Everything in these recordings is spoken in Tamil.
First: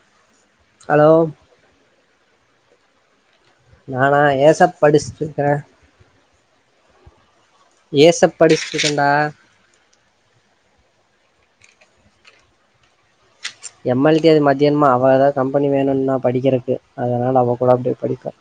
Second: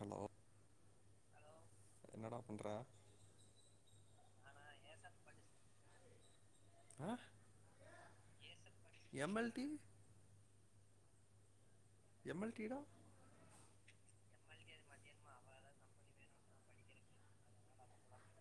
ஹலோ ஹலோ என்னடா பண்ற நானா ஏச படிச்சுட்டுருக்கிறே ஆ ஏசப் படிச்ட்டுருக்கண்டா எம்எல்டி எம் எல் டி டா எம் எல் டி அது மத்யான்மா அவ அதா கம்பெனி வேணுன்னு நா படிக்கறக்கு அதனால அவ கூட அப்டே படிப்பே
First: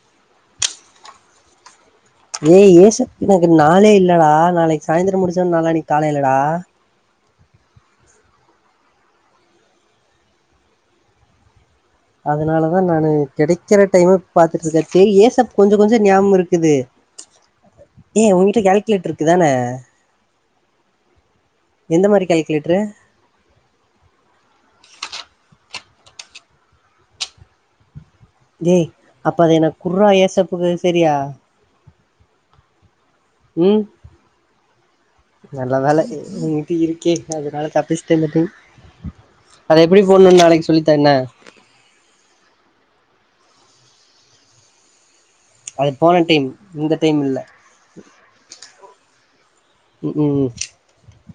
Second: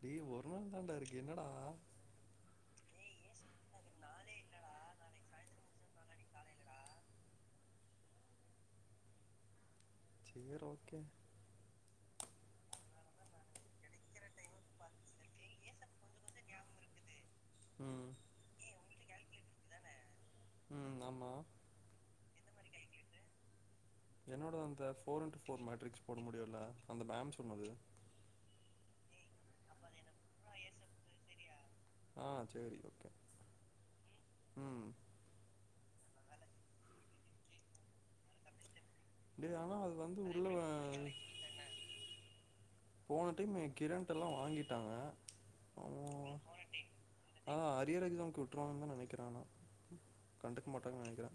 டேய் ஒரு நாள் தாண்டா இருக்கு என்னடா ஏய் ஏசக் எனக்கு நாளே இல்லடா நாளைக்கு சாய்ந்திரம் முடிச்ச நாளானைக்கு காலைலடா சேர் ஓகே அதனாலதா நானு கெடைக்கிற டைம பாத்துட்டுருக்கே டேய் ஏசப் கொஞ்ச கொஞ்ச ஞாபம் இருக்குது ம் ச்ச ஏ உங்கிட்ட கால்குலேட்டர் இருக்குதானே உம் ஆமா எந்த மாரி கால்குலேட்டரு என்னோட அந்த பௌர் அண்ட் பௌர் மேட்ரிக்ஸ் போட முடியுல அந்த மேம் சொன்னது டேய் அப்ப அத எனக்கு குட்ரா ஏசப்புக்கு சரியா ஆ சரி ஓகே உம் ம் நல்ல வேல உங்கிட்ட இருக்கே அதனால தப்புச்சுட்ட இந்த டைம் டேய் ஆனா அதை அது எப்படி வந்து போடணும்னு உள்ள நாளைக்கு சொல்லித்தரேன் என்ன போனப் மே கிரண்ட் எல்லா வாங்கிட்டாங்க ஆ அது போன டைம் இந்த டைம் இல்ல ஆஹ் அரியர் எக்ஸாம்க்கு விட்டுருவாங்குனுதா நெனக்கிறே நா ம் ம் கண்டுக்க மாட்டாங்குனு நெனக்கிறே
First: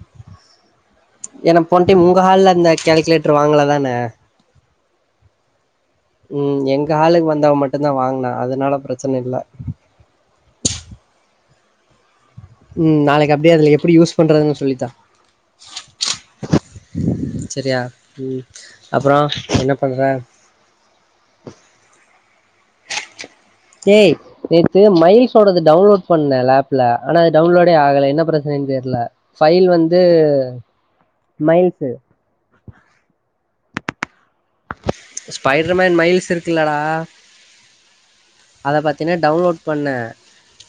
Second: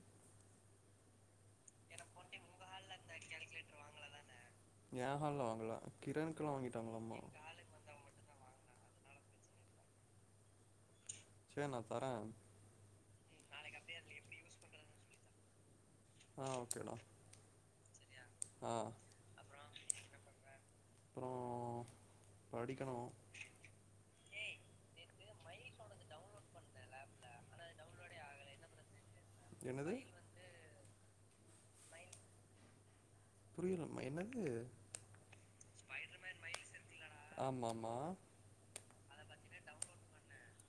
ஏன்னா போன டைம் உங்க ஹால்ல அந்த ஃகேல்குலேட்டர் வாங்கலதான ஏ ஹால்ல வாங்கல கிரண்க்கெல்லாம் உம் எங்க வாங்கிட்டாங்களாமா ஹாலுக்கு வந்தவன் மட்டும்தா வாங்குனா அதனால ப்ர ப்ரச்சனை இல்ல சேர் நா தரே உம் நாளைக்கு அப்டியே அதுல எப்புடி யூஸ் பண்றதுன்னு சொல்லித்தா [unintelligible] ஆ ஓகேடா உம் ஆ அப்பறோ என்ன பண்ற அப்றோ படிக்கணு டேய் நேத்து மைல்ஸோடது டவுன்லோட் பண்ணே லாப்ல ஆனா அது டவுன்லோடே ஆகல என்ன ப்ரச்சனைன்னு தெரியல ஃபயில் என்னது வந்து மைல்சு புரியல மா என்ன ஸ்பைடர்மேன் மைல்ஸ் இருக்குல்லடா ஆமா ஆமா அத பாத்தீன்னா டவுன்லோட் பண்ணே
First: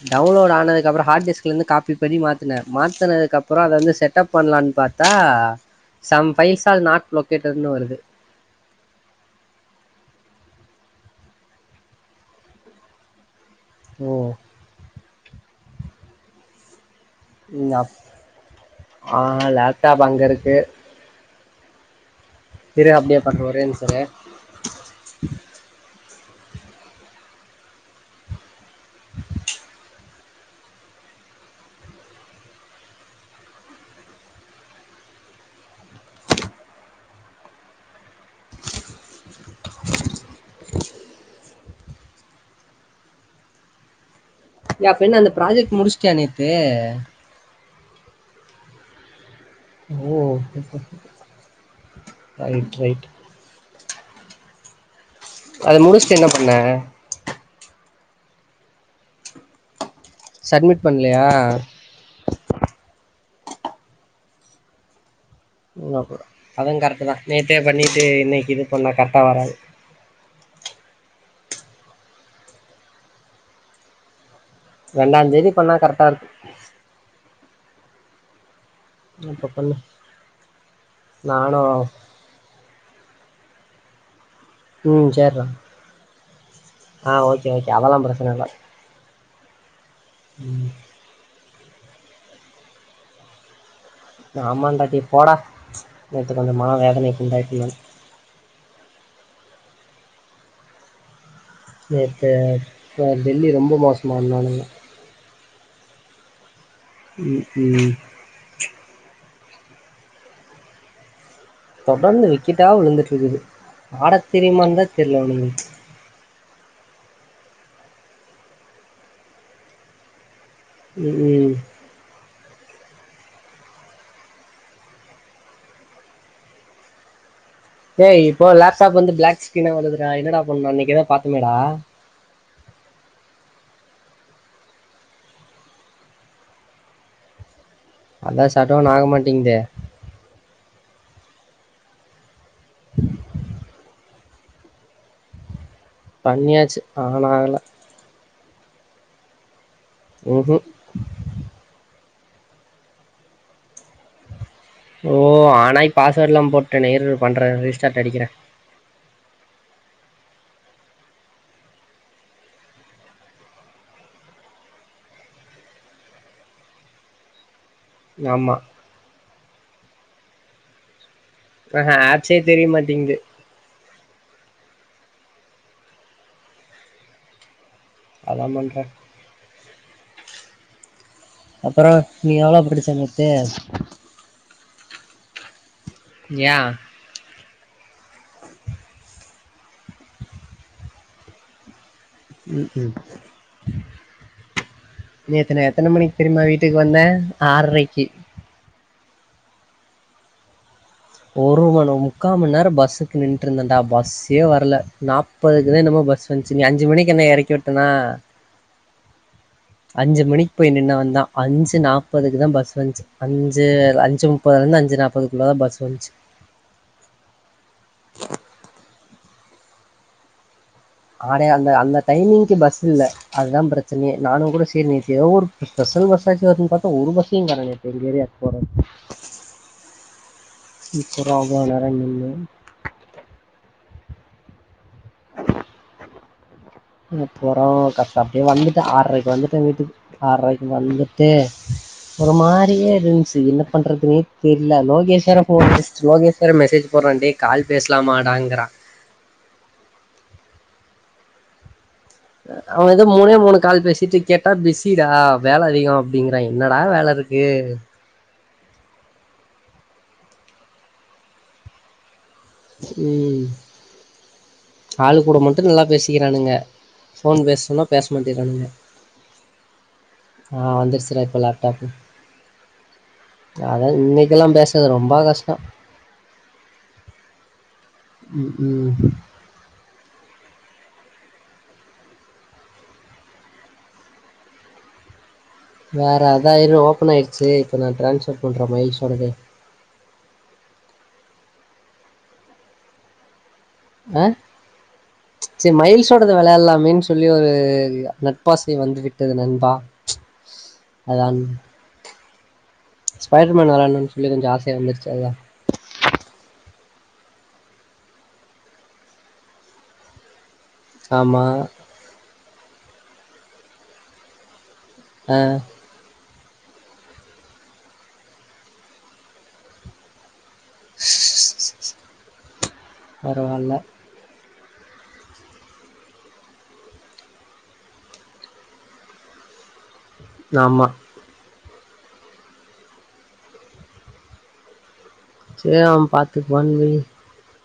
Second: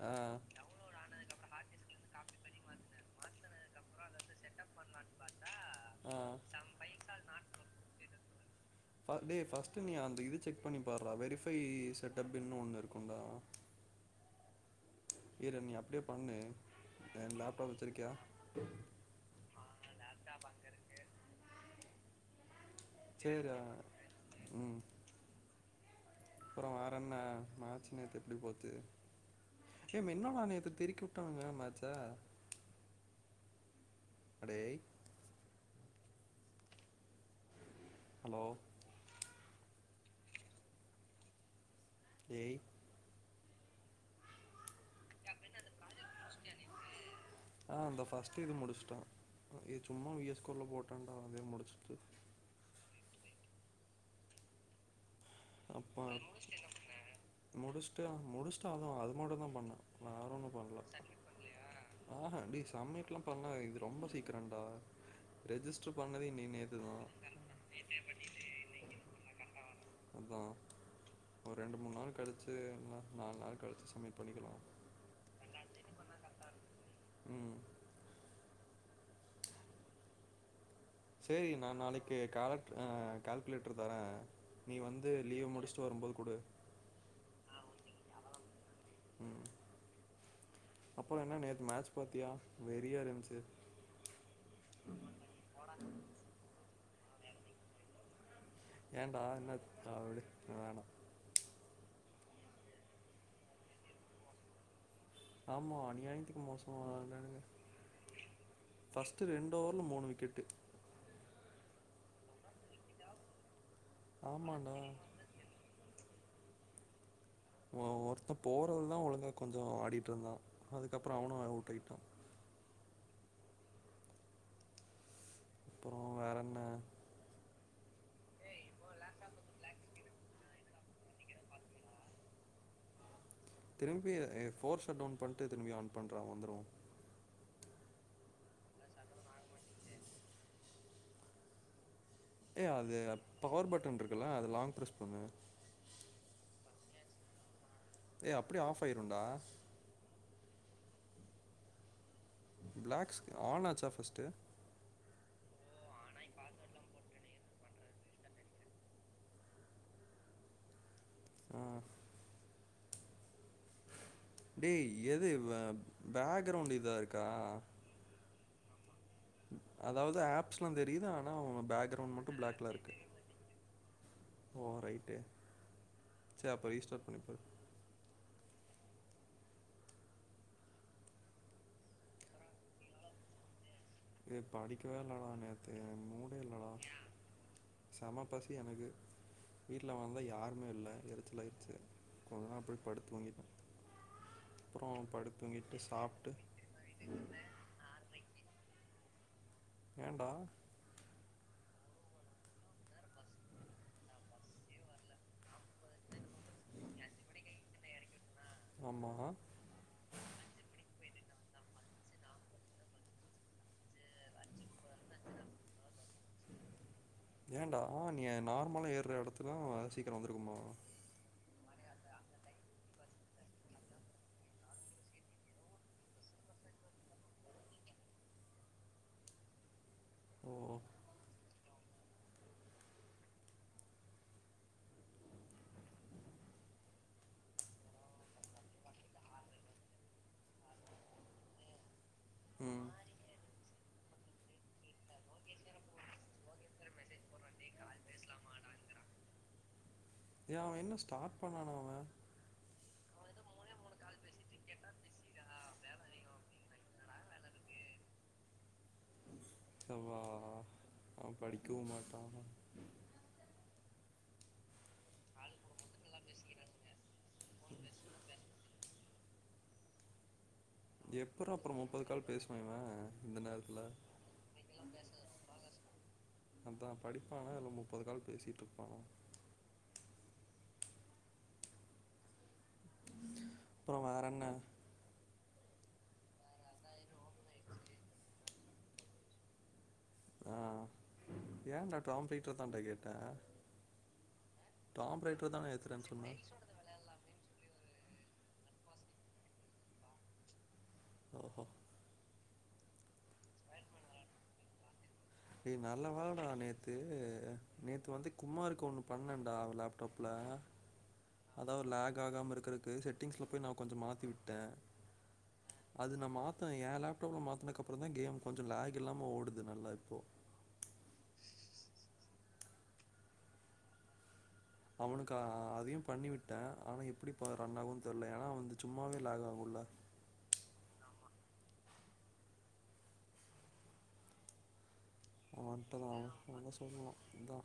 ஆ டவுன்லோட் ஆனதுக்கு அப்பறோ ஹார்ட் டிஸ்க்லேருந்து காப்பி பண்ணி மாத்துனே மாத்தினதுக்கு அப்பறோ அத வந்து செட்டப் பண்ணலான்னு பாத்தா some files are not located first நீ அந் இது செக் பண்ணி பாருடா வெரிஃபை செட்டப்ன்னு ஒண்ணு இருக்கும்டா ஓ நீ அப்டியே பண்ணு என் உ லேப்டாப் அ வச்சுருக்கியா ஆ லேப்டாப் அங்க இருக்கு இரு அப்டியே பண்றே சரி ஆ, ஒரே ஒரு நிமிஷோ இரு அப்பறோ வேறன்னா மேட்ச் நேத்து எப்டி போச்சு [inaudible] என்னடா நேத்து தெறிக்க விட்டானுங்க மேட்ச்ச அடேய் ஹலோ ஏய் ஏ அப்புன்ன அந்த ப்ராஜெக்ட் முடிச்ட்டியா நேத்து ஆ அந்த ஃபர்ஸ்ட்டு இது முடிச்சுட்டோம் இது சும்மா ஓ வி எஸ் கோடுல போட்டேன் டா அதே முடிச்சிருச்சு ரைட் ரைட் அத அப்போ முடிச்சுட்டு என்ன பண்ண ட்டு முடிச்சுட்டு அவ்ளோதா அது மட்டும் தான் பண்ணேன் நார் ஒன்னும் பண்ணல சப்மிட் பண்ணலையா ஆஹா டேய் சப்மிட்லா பண் ப்பண்ண இது ரொம்ப சீக்கிரம்டா உ ரெஜிஸ்டர் அத பண்ணது நீ நேற்று அததுவும் கரெக்ட் தான் நேத்தே பண்ணிட்டு இன்னைக்கு இது பண்ணா கரெக்டா வராது அதான் ஒரு ரெண்டு மூணு நாள் கழிச்சு நா நாலு நாள் கழிச்சு சம்மிட் பண்ணிக்கலா ரெண்டாம் தேதி பண்ணா கரெக்டா இருக்கும் உம் இப்ப பண்ணு செரி நான் நானும் நாளைக்கு காலட் அஹ கால்குலேட்டர் தரேன் நீ வந்து ம் லீவ சரிடா முடிச்சுட்டு வரும்போது கூடு ஆ ஓகே ஓகே அதெல்லா பிரச்சன இல்ல உம் அப்பறோ என்ன நே மேட்ச் பத்தியா வெறியா இருந்துச்சு ஆமாண்டா டே போட ச்சு நேத்து கொஞ்சோ மன வேதனைக்கு உண்டாயிட்டேன் நானு என்டா என்ன ஆச்சு ஆ விடு ஆ வேண்டா நேத்து இப்ப டெல்லி ரொம்ப மோசமா ஆடுனானுங்க ஆமா அநியாயித்துக்கு மோசம் உம் உம் ட்டு ரெண்டு ஓவவர்ல மூணு விக்கெட்டு தொடர்ந்து விக்கெட்டா விழுந்துட்டு இருக்குது ஆட ஆமாண்டா தெரியுமான் தான் தெரியில அவனுங்களுக்கு ஒ ஒருத்தன் போறது தான் ஒழுங்கா கொஞ்சோ ஆடிட்டு இருந்தான் ம் அதுக்கப்புறோ அவனும் ம் அவுட் ஆயிட்டான் அப்புறோ வேற என்ன ஏ இப்போ லேப்டாப் வந்து பிளாக் ஸ்கிரீனா வருதுடா என்னடா பண்ணோ அன்னைக்கு ஏதோ பாத்தமேடா திரும்பி ஏ ஃபோர் ஷட் அவுன் பண்ணிட்டு திரும்பி ஆன் பண்ற வந்துரும் அதான் ஷட் அவுன் ஆகமாட்டேங்கதே ஏ அது பவர் பட்டன் இருக் க்குல்ல அது லாங் பிரஸ் பண்ணு பண்ணியாச்சு ஆன ஆகல ஏய் அப்படி ஆஃப் ஆயிரும்டா ஊ ஹம் பிளாக் ஆன் ஆச்சா ஃபர்ஸ்ட்டு ஓ ஆனாய் பாஸ்வேர்ட் எல்லா போட்டனே இருயிரு பண்றேன் ரீஸ்டார்ட் அடிக்கிறே ஆஹ் டே எது பேக் ரவுண்ட் இதா இருக்கா ஆமா அதாவது ஆப்ஸ்லா தெரியுது ஆன ஆனால் ஆஹ பேக் ரவுண்ட் மட்டும் ஆப்ஸே தெரிய பிளாக்ல இருக்கு மாட்டேங்குது ஓ ரைட்டு சே அப்ப ரிஸ்டார்ட் பண்ணிப்பாரு அத பண்ற அப்புறம் நீ எவ்ளோ படிச்ச நேத்து இது படிக்கவே இல்லடா எனக்கு மூடே இல்லடா ஏன் செம பசி எனக்கு வீட்ல வந்த யாருமே இல்லை எரிச்சலாயிருச்சு கொஞ்ச நேரோ உம் அப்டியே உம் படுத்து தூங்கிட்டே அப்றோ நீ படுத்து எத்தனை தூங்கிட்டு எத்தனை மணிக்கு சாப்ட்டு தெரியுமா வீட்டுக்கு வந்தேன் ஆறரைக்கு ஏன்டா ஒரு மணி முக்கால் மணி நேரம் பஸ்ஸுக்கு நின்று இருந்தேன்டா பஸ்ஸே வரல நாற்பதுக்குத நம்ம பஸ் வந்துச்சு நீ அஞ்சு மணிக்கு என்ன இறக்கி விட்டனா ஆமா அஞ்சு மணிக்கு போய் நின்னவந்தா அஞ்சு நாற்பதுக்கு தான் பஸ் வந்துச்சு அஞ்சு அஞ்சு முப்பதுலந்து அஞ்சு நாப்பதுக்குள்ள தா பஸ் வந்துச்சு ஏண்டா நீ நார்மலா ஏறுற இடத்து அ சீக்கிரம் வந்திருக்குமா ஆடே அந்த அந்த டைமிங்க்கு பஸ் இல்ல அதுதான் பிரச்சனையே நானும் கூட சேரி நேத்து ஏதோ ஒரு ஸ்பெஷல் பஸ் ஆச்சு வருன்னு பாத்தா ஒரு பஸ்ஸையும் காணோ நேத்து ஏங்க ஏரியா போறதுக்கு ஓ நிக்கற அவ்ளோ நேரம் நின்னு போறோம் கட்ட அப்படியே வந்துட்டே ஆறரைக்கு வந்துட்டேன் வீட்டுக்கு ஆறரைக்கு வந்துட்டு ஒரு ம் மாதிரியே இருந்துச்சு என்ன பண்றதுன்னே தெரியல லோகேஷ் வேர போன் லோகேஷ் வேர மெசேஜ் போடுறான் டேய் கால் பேசலமாடாங்கறான் ஏய அவன் என்ன ஸ்டார்ட் பண்ணானும் அவன் அவன் ஏதோ மூணே மூணு கால் பேசிட்டு கேட்டா பிசிடா வேலை அதிகம் அப்படிங்கறான் என்னடா வேலை இருக்கு அதுவா அவ படிக்கவும் மாட்டான் உம் ஆளு கூட மட்டு நல்லா பேசிக்கிறானுங்க ஃபோன் பேச சொன்னா பேச மாட்டேறானுங்க ஆஹ் வந்துருச்சுற இப்போ எப்புட்றா அப்புறம் லேப்டாப் முப்பது கால் பேசுவான் இவன் இந்த நேரத்துல அதான் இன்னைக்கெல்லா பேசுறது ரொம்ப கஷ்டம் [unintelligible] ஒருகால் ம், பேசிட்டு இருப்பா ம் அப்பறம் வேற என்ன வேற அதாயிரம் ரூா ஓப்பன் ஆயடுச்சு இப்ப நா டிரான்ஸ்பர் பண்றேன் மைல் சொன்னது ஆ ஏன்டா டாம் பீட்டர் தான்டா கேட்டா அ சரி ஏத்துறேன்னு மயில்சோடத சொன்னேன் விளையால்லாமென்னு சொல்லி ஒரு நட்பாசை வந்து விட்டது நண்பா அதான் ஓஹோ ஸ்பைடர் மேன் விளையாடனும் சொல்லி கொஞ்சம் ஆசையா இருந்துச்சு அதா ஏ நல்ல வேலைடா நேத்து நேத்து வந்து குமார் இருக்கு ஒண்ணு பண்ணன்டா லேப்டாப்ல ஆமா அதா லேக் ஆகாம இருக்கிறதுக்கு செட்டிங்ஸ்ல போய் நா கொஞ்சம் மாத்தி விட்டே அது நா மா த்த என் லேப்டாப்பில் மாத்துனதுக்கப்புறம் தா கேம் கொஞ்சம் லக் இல்லாம ஓடுது நல்ல இப்போ பரவால்ல அவனுக்கா அதையு பண்ணி விட்டே ஆனா எப்படிப்ப ரன் ஆகுன் தெரல ஏன்னா வந்து சும்மாவே லாக் ஆகு இல்ல ஆமா செரி அவ உன்ட்டதா உன்ன பாத்துக்குவான்னு வை சொல்னு அதா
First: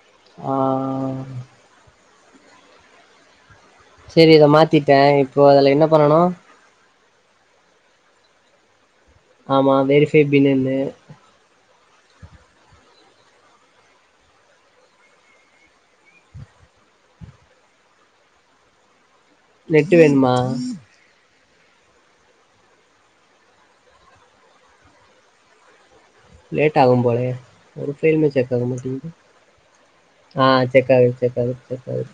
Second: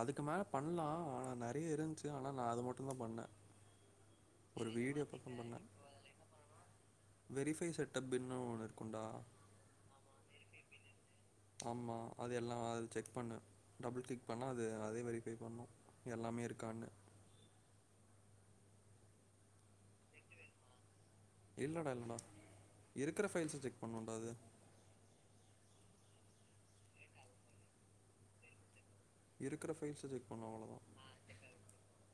அதுக்கு மேல ஆ பண்ணலா ஆனா நெறைய இருந்துச்சு ஆனா நா அது மட்டுந்தா பண்ணே சேரி இத மாத்திட்டே இப்போ அதுல என்ன பண்ணனு வெரிஃபை செட்டப் பின்னு ஒன்னு இருக்குண்டா ஆமா வெரிஃபை பின்னுனு ஆமா அது எல்லா அது செக் பண்ணு டபுள் க்ளிக் பண்ணா அது அதே வெரிஃபை பண்ணு எல்லாமே இருக்கான்னு நெட்டு வேணுமா இல்லடா இல்லடா இருக்கிற ஃபைல்ஸ செக் பண்ணுன்டா அது லேட் ஆகும் போலயே ஒரு ஃபைலுமே செக் ஆக மாட்டிங் து இருக்கிற ஃபைல்ஸை செக் ஆ பண்ணும் அவ்வளோதான் செக்காகுது செக்காகுது செக்காகுது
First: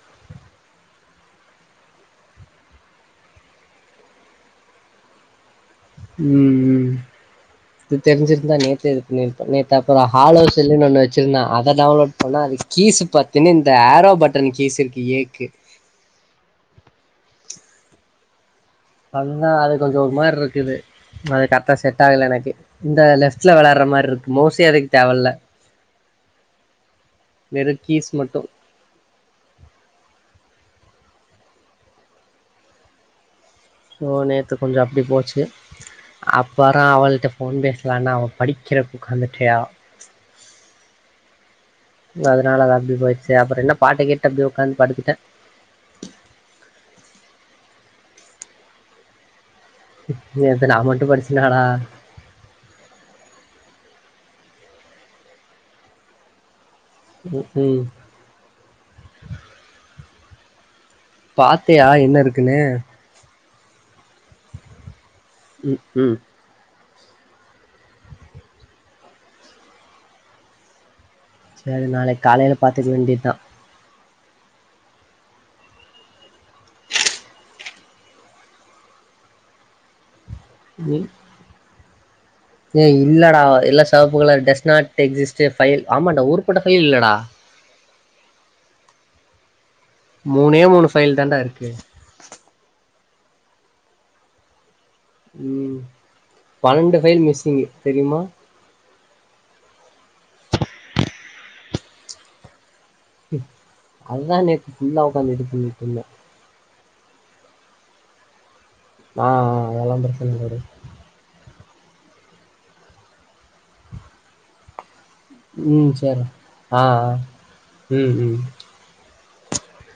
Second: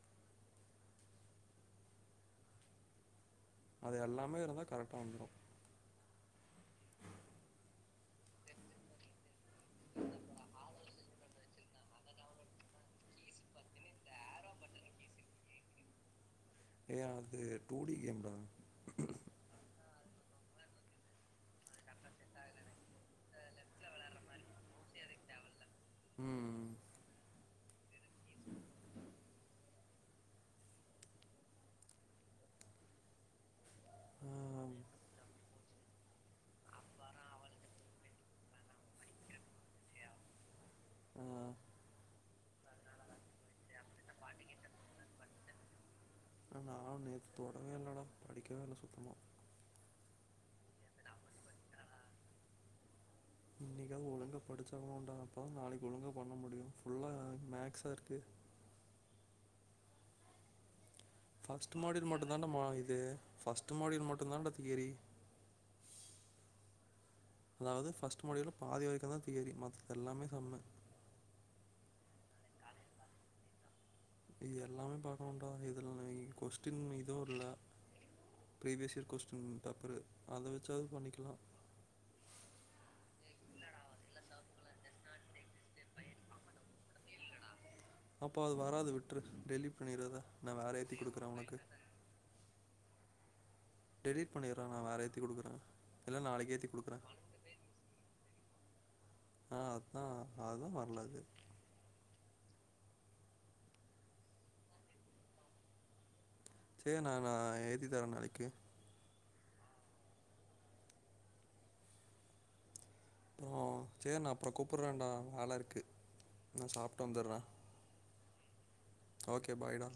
அது எல்லாமே இருந்தா கரெக்டா வந்துரு ம் ம் இது தெரிஞ்சிருந்தா நேத்தே இது பண்ணிரு ப்ப நேத்து அப்பற ஹாலோ செல்லுனு ஒன்னு வெச்சிருந்தா அத டவுன்லோட் பண்ணா அது கீஸ் பாத்தினா இந்த ஆரோ பட்டன் கீஸ் இருக்கு ஏக்கு ஏ அது டூ டி கேம்டா அனா அது கொஞ்சம் ஒரு மாதிரி இருக்குது அது கரெக்டா செட் ஆகல எனக்கு இந்த லெப்ட்ல விளையாடுற மாதிரி இருக்கு மோஸ்ட்லி அதுக்கு தேவல்லா உம் நெருக்கீஸ் மட்டும் ஓ நேத்து கொஞ்சம் அப்படி போச்சு அப்பறன் அவள்ட ஃபோன் பேசலானா அவள் படிக்கிற உட்காந்துட்டா ம் ஹ் அதனால அத அப்படி போயிடுச்சு அப்புறம் என்ன பாட்டை கேட்டு அப்படியே உட்காந்து படுத்துட்டேன் ஆன ஆம் நேத்து தொடவே இல்லடா படிக்கவேஇல்ல சுத்தமா நேத்து நா மட்டு படிச்சனடா இன்னைக்காவது ஒழுங்கா படிச்சாகனும்டா அப்போ தான் நாளைக்கு ஒழுங்காக பண்ண முடியு உம் உம் ஃபர்ஸ்ட் மாடல் என்ன மட்டு தான் இருக்குன்னு நம்ம இது ஃபர்ஸ்ட் [unintelligible] இதான்டா தியரி ம் ம் அதாவது ஃபர்ஸ்ட் மொடில பாதி வரைக்கு தான் தியறி மத்தது எல்லாமே சம்மு சரி நாளைக்கு காலையில பாத்துக்க வேண்டியது தான் இ எல்லாமே பாக்கணும்டா இது கொஸ்டின் இதுவும் இல்ல பீரிவியஸ் இயர் கொஸ்டின் பேப்பரு அத வச்சாவது ம் பண்ணிக்கலா ஏய் இல்லடா எல்லா செவப்பு colour does not exist file ஆமாடா ஊருப்பட்ட ஃபைல் இல்லடா அப்போ அது வராது விட்ரு டெலிட் பண்ணிடுறத நான் மூணே வேறு மூணு ஏற்றி ஃபைல் கொடுக்குறேன் தான்டா உனக்கு இருக்கு டெலிட் பண்ணிறா ம் பன்னெண்டு கொடுக்குறேன் ஃபைல் மிஸ்ஸிங்கு தெரியுமா ஆ அதா அதுதா வரல அது அதுதா நேத்து ஃபுல்லா உக்காந்து இது பண்ணிட்டுருந்த சேரி நா நா ஏத்திதரே நாளைக்கு ஆ ஆ அதல்லா பிரச்சனயில்லவுடு அப்றோ சேரி நா அப்றோ கூப்புட்றன்டா ம் செர்றா ஆ ஆ வந்துடுறேன் ம் ம் ஓகே பாய்டா